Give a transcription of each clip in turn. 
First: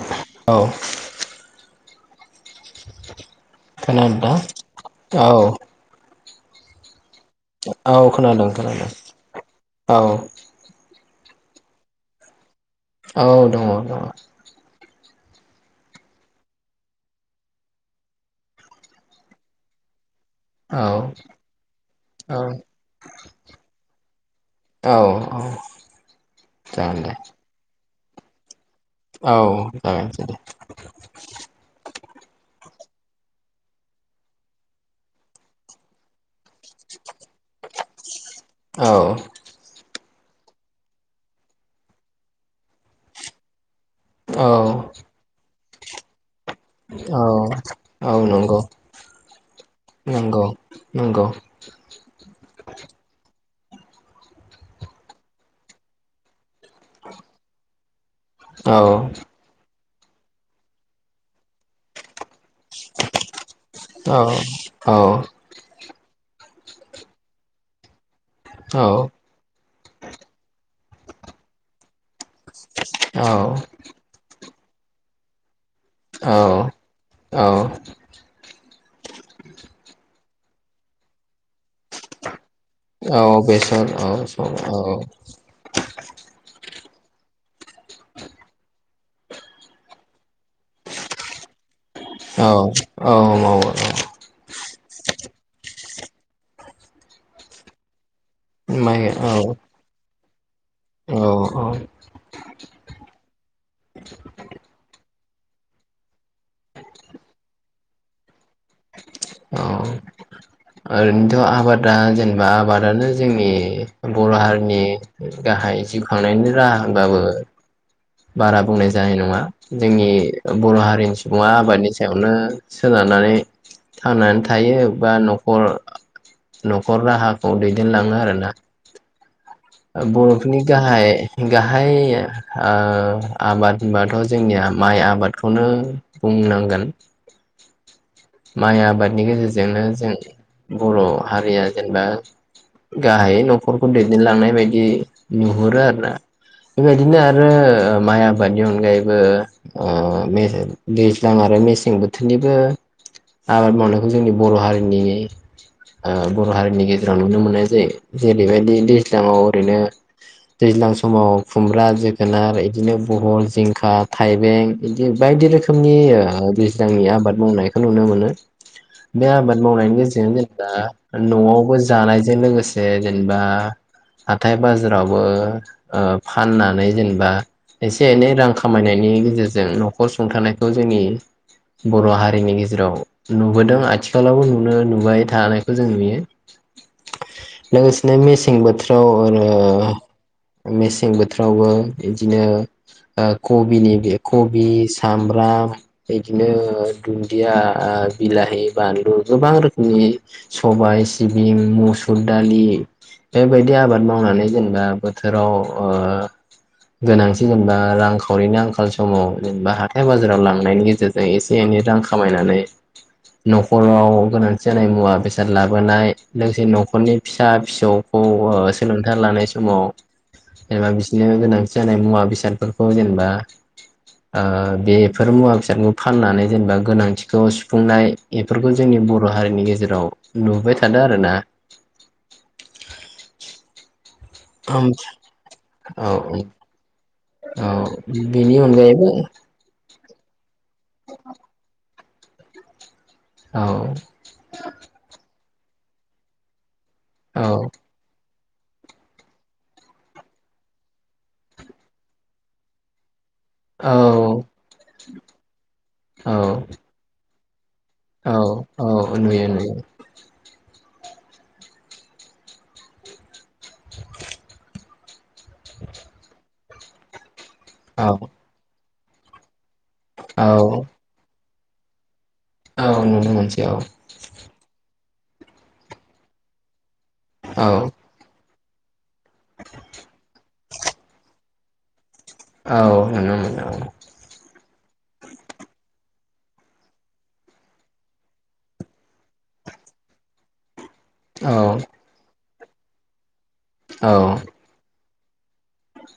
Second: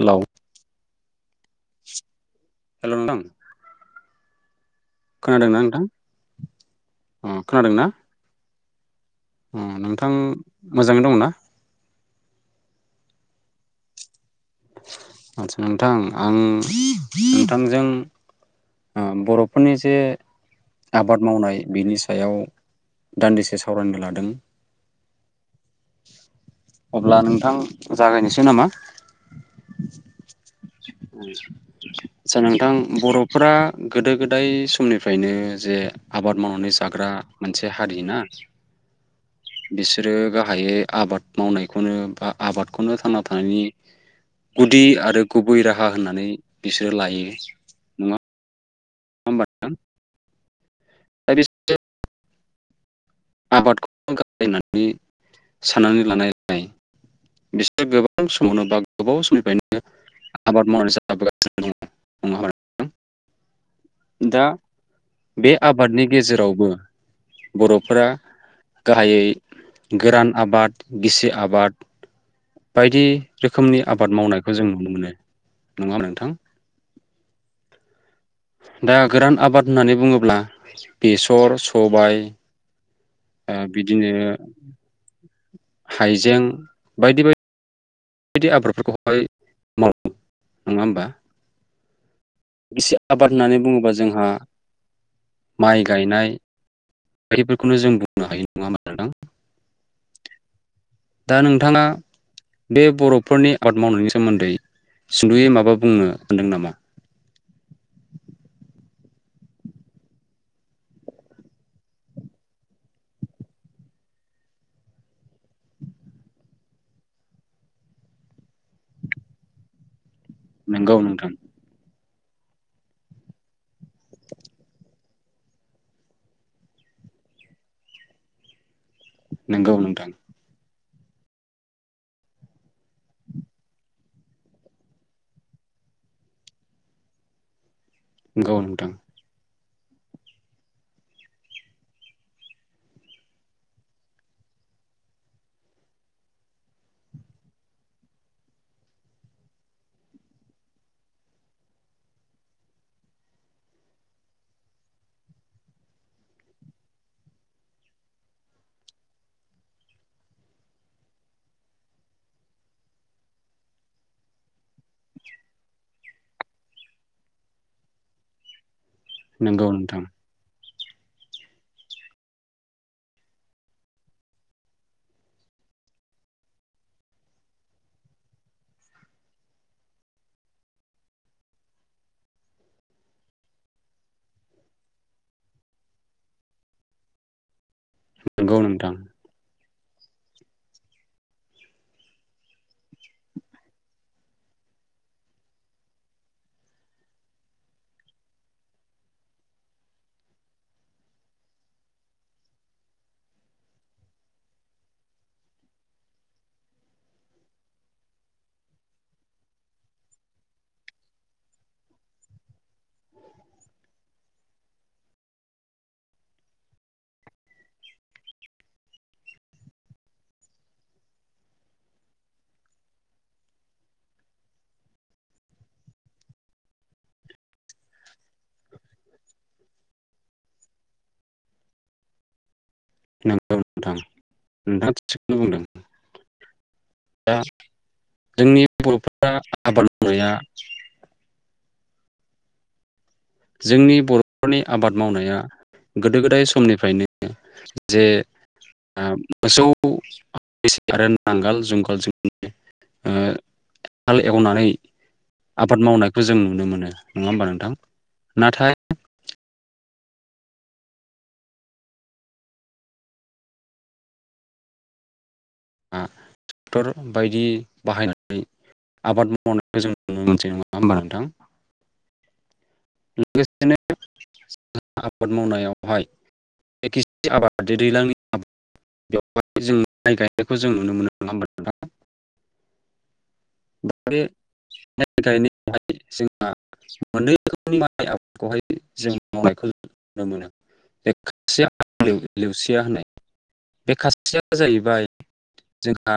Hello औ hello नोंथां खोनादो दा? औ खोनादोंना नोंथां? औ खोनादों खोनादों उम औ नोंथां मोजाङै दङ' ना? [inaudible] औ दङ दङ। आचचा नोंथां आं नोंथांजों ओ बर'फोरनि जे आबाद औ मावनाय बिनि सायाव दान्दिसे सावरायनो लादों औ औ जागोन दे अब्ला नोंथां जागायनोसै नामा? औ जागायनोसै दे आचसा नोंथां बर'फोरा गोदो गोदाय समनिफ्रायनो जे आबाद मावनानै जाग्रा मोनसे हारि ना औ बि सोरो गाहायै आबाद मावनायखौनो बा आबादखौनो थांना थानायनि औ गुदि आरो गु बै राहा होननानै बिसोरो लायो औ नङा औ नंगौ होमबा नोंथां नंगौ नंगौ दा बे [inaudible] आबादखौ गायनानै [unintelligible] बिसोर गोबां समावनो औ बा गोबाव समनिफ्रायनो आबाद मावनानै जाबोगासिनो दङ' नङा होमबा [inaudible] दा औ बे आबादनि गेजेरावबो बर'फोरा औ गाहायै गोरान आबाद, गिसि आबाद बायदि रोखोमनि आबाद मावनाय खौ जों नुनो मोनो। नङा होनबा नोंथां औ औ [inaudible] दा गोरान आबाद होननानै बुङोब्ला बेसर, सबाय औ ओ बेसर बिदिनो औ स औ बायदि बाय बेदि आबादफोरखौहाय मावो नङा होमबा? औ एसे औ आबाद होननानै मावो औ बुङोबा जोंहा माइ गायनाय बायदिफोरखौनो जों बुंनो हायो नङा होमबा माइ नोंथां औ औ दा नोंथाङा औ बे बर'फोरनि आबाद मावनायनि सोमोन्दै सुद'यै माबा बुंनो सानदों नामा? औ ओरैनोथ' आबादा जेनेबा आबादानो जोंनि बर' हारिनि गाहाय जिउ खांनायनि राहा होनबाबो बारा बुंनाय जानाय नङा। जोंनि बर' नोंगौ हारिनि नोंथां सुबुङा आबादनि सायावनो सोनारनानै थांनानै थायो बा न'खर खर न'खर राहाखौ दैदेनलाङो आरोना। नोंगौ नोंथां बर'फोरनि गाहाय गाहाय ओ आबाद होनबाथ' जोंनिया माइ आबादखौनो बुंनांगोन। नोंगौ माय नोंथां आबादनि गेजेरजों जोंनो जों बर' हारिया जेनेबा गाहायै न'खरखौ दैदेनलांनाय बायदि नुहुरो आरोना बेबायदिनो आरो माइ आबादनि अनगायैबो ओ दैज्लां आरो मेसें बोथोरनिबो आबाद मावनायखौ जोंनि बर' हारिनि ओ बर' हारिनि गेजेराव नुनो मोननाय जायो जेरैबायदि दैज्लाङाव ओरैनो दैज्लां समाव खुमब्रा जोगोनार इदिनो बहल जिंखा थाइबें बिदि बायदि रोखोमनि दैज्लांनि आबाद मावनाय खौ नुनो मोनो। बे आबाद नोंगौ मावनायनि नोंथां गोेजेरजों जेनेबा न'आवबो जानायजों लोगोसे जेनेबा हाथाय बाजारावबो ओ फाननानै जेनेबा एसे एनै रां खामायनायनि गेजेरजों न'खर सुंथानायखौ जोंनि बर' हारिनि गेजेर जेराव नुबोदों आथिखालावबो नुनो नुबाय थानायखौ जों नुयो। लोगोसेनो मेसें नोंगौ नोंथां बोथोराव आरो मेसें बोथोरावबो इदिनो ओ कबिनि बि कबि सामब्राम इदिनो दिया बिलाहि बानलु गोबां रोखोमनि सबाय सिबिं मुसुर दालि बेबायदि आबाद मावनानै जेनेबा बोथोराव ओ गोनांथि जेनेबा रांखावरिनि आंखाल समाव जेनेबा हाथाय बाजाराव लांनायनि गेजेरजों एसे एनै रां खा खामायनानै न'खराव गोनांथि जानाय मुवा बेसाद लाबोनाय लोगोसे न'खरनि फिसा फिसौखौ सोलोंथाइ लानाय समाव जेनेबा बिसोरनो गोनांथि जानाय मुवा बेसादफोरखौ जेनेबा ओ बेफोर मुवा बेसादखौ फाननानै जेनेबा गोनांथिखौ सुफुंनाय बेफोरखौ जोंनि बर' हारिनि गेजेराव नुबाय थादों आरोना। नगौ नोंथां। नोंथाङा ओमथ थिगखौनो बुंदों औ दा औ बिनि जोंनि अनगायैबो बर'फोरनि [unintelligible] औ जोंनि बर'फोरनि आबाद मावनाया गोदो गोदाय समनि फ्रायनो औ जे मोसौ आरो नांगोल जुंगाल जोंनि ओ औ हाल एवनानै आबाद मावनायखौ औ जों नुनो मोनो नङा होमबा नों थां औ औ नुयो नुयो। [inaudible] आ। ट्रेक्टर बायदि औ बाहायनानै आबाद मावनाय जों नुनो औ मोनसै नङा होमबा नोंथां। औ नुनो मोनसै लोगोसेनो औ। आबाद मावनायावहाय [unintelligible] आबाद औ दैज्लांनि आबाद। बेवहाय जों माइ गायनायखौ जों नुनो मोनो नङा होमबा नोंथां। औ नुनो मोनो औ। [unintelligible] मोनै रोखोमनि माइ आबादखौहाय जों मावनाय खौहाय जों नुनो मोनो। [unintelligible] लेवसिया होनाय बे औ खाथिया जाहैबाय जोंहा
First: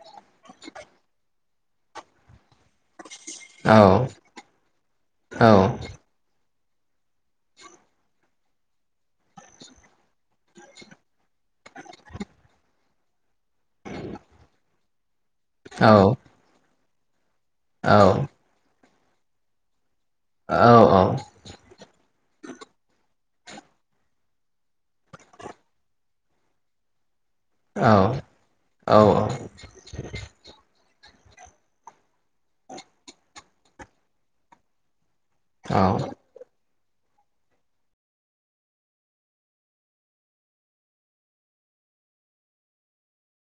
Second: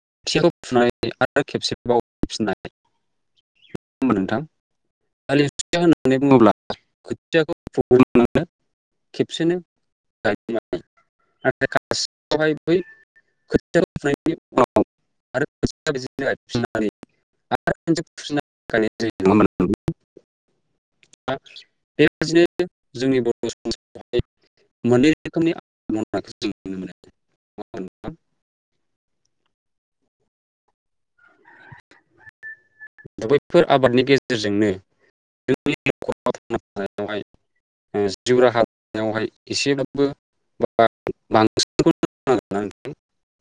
खोथियाखौ फुनानै आरो औ आरो औ खेबसेबाव गायफिननाय [unintelligible] आरो नेवसिनो होननानै बुङोब्ला [unintelligible] [unintelligible] औ [unintelligible] [unintelligible] [unintelligible] [unintelligible] औ औ। नोंथां [unintelligible] होमबा नोंथां औ औ। बैफोर आबादनि गेजेरजोंनो औ [unintelligible] बेवहाय ओ हाय जिउ राहा लावहाय एसेबबो बांसिनखौ [unintelligible]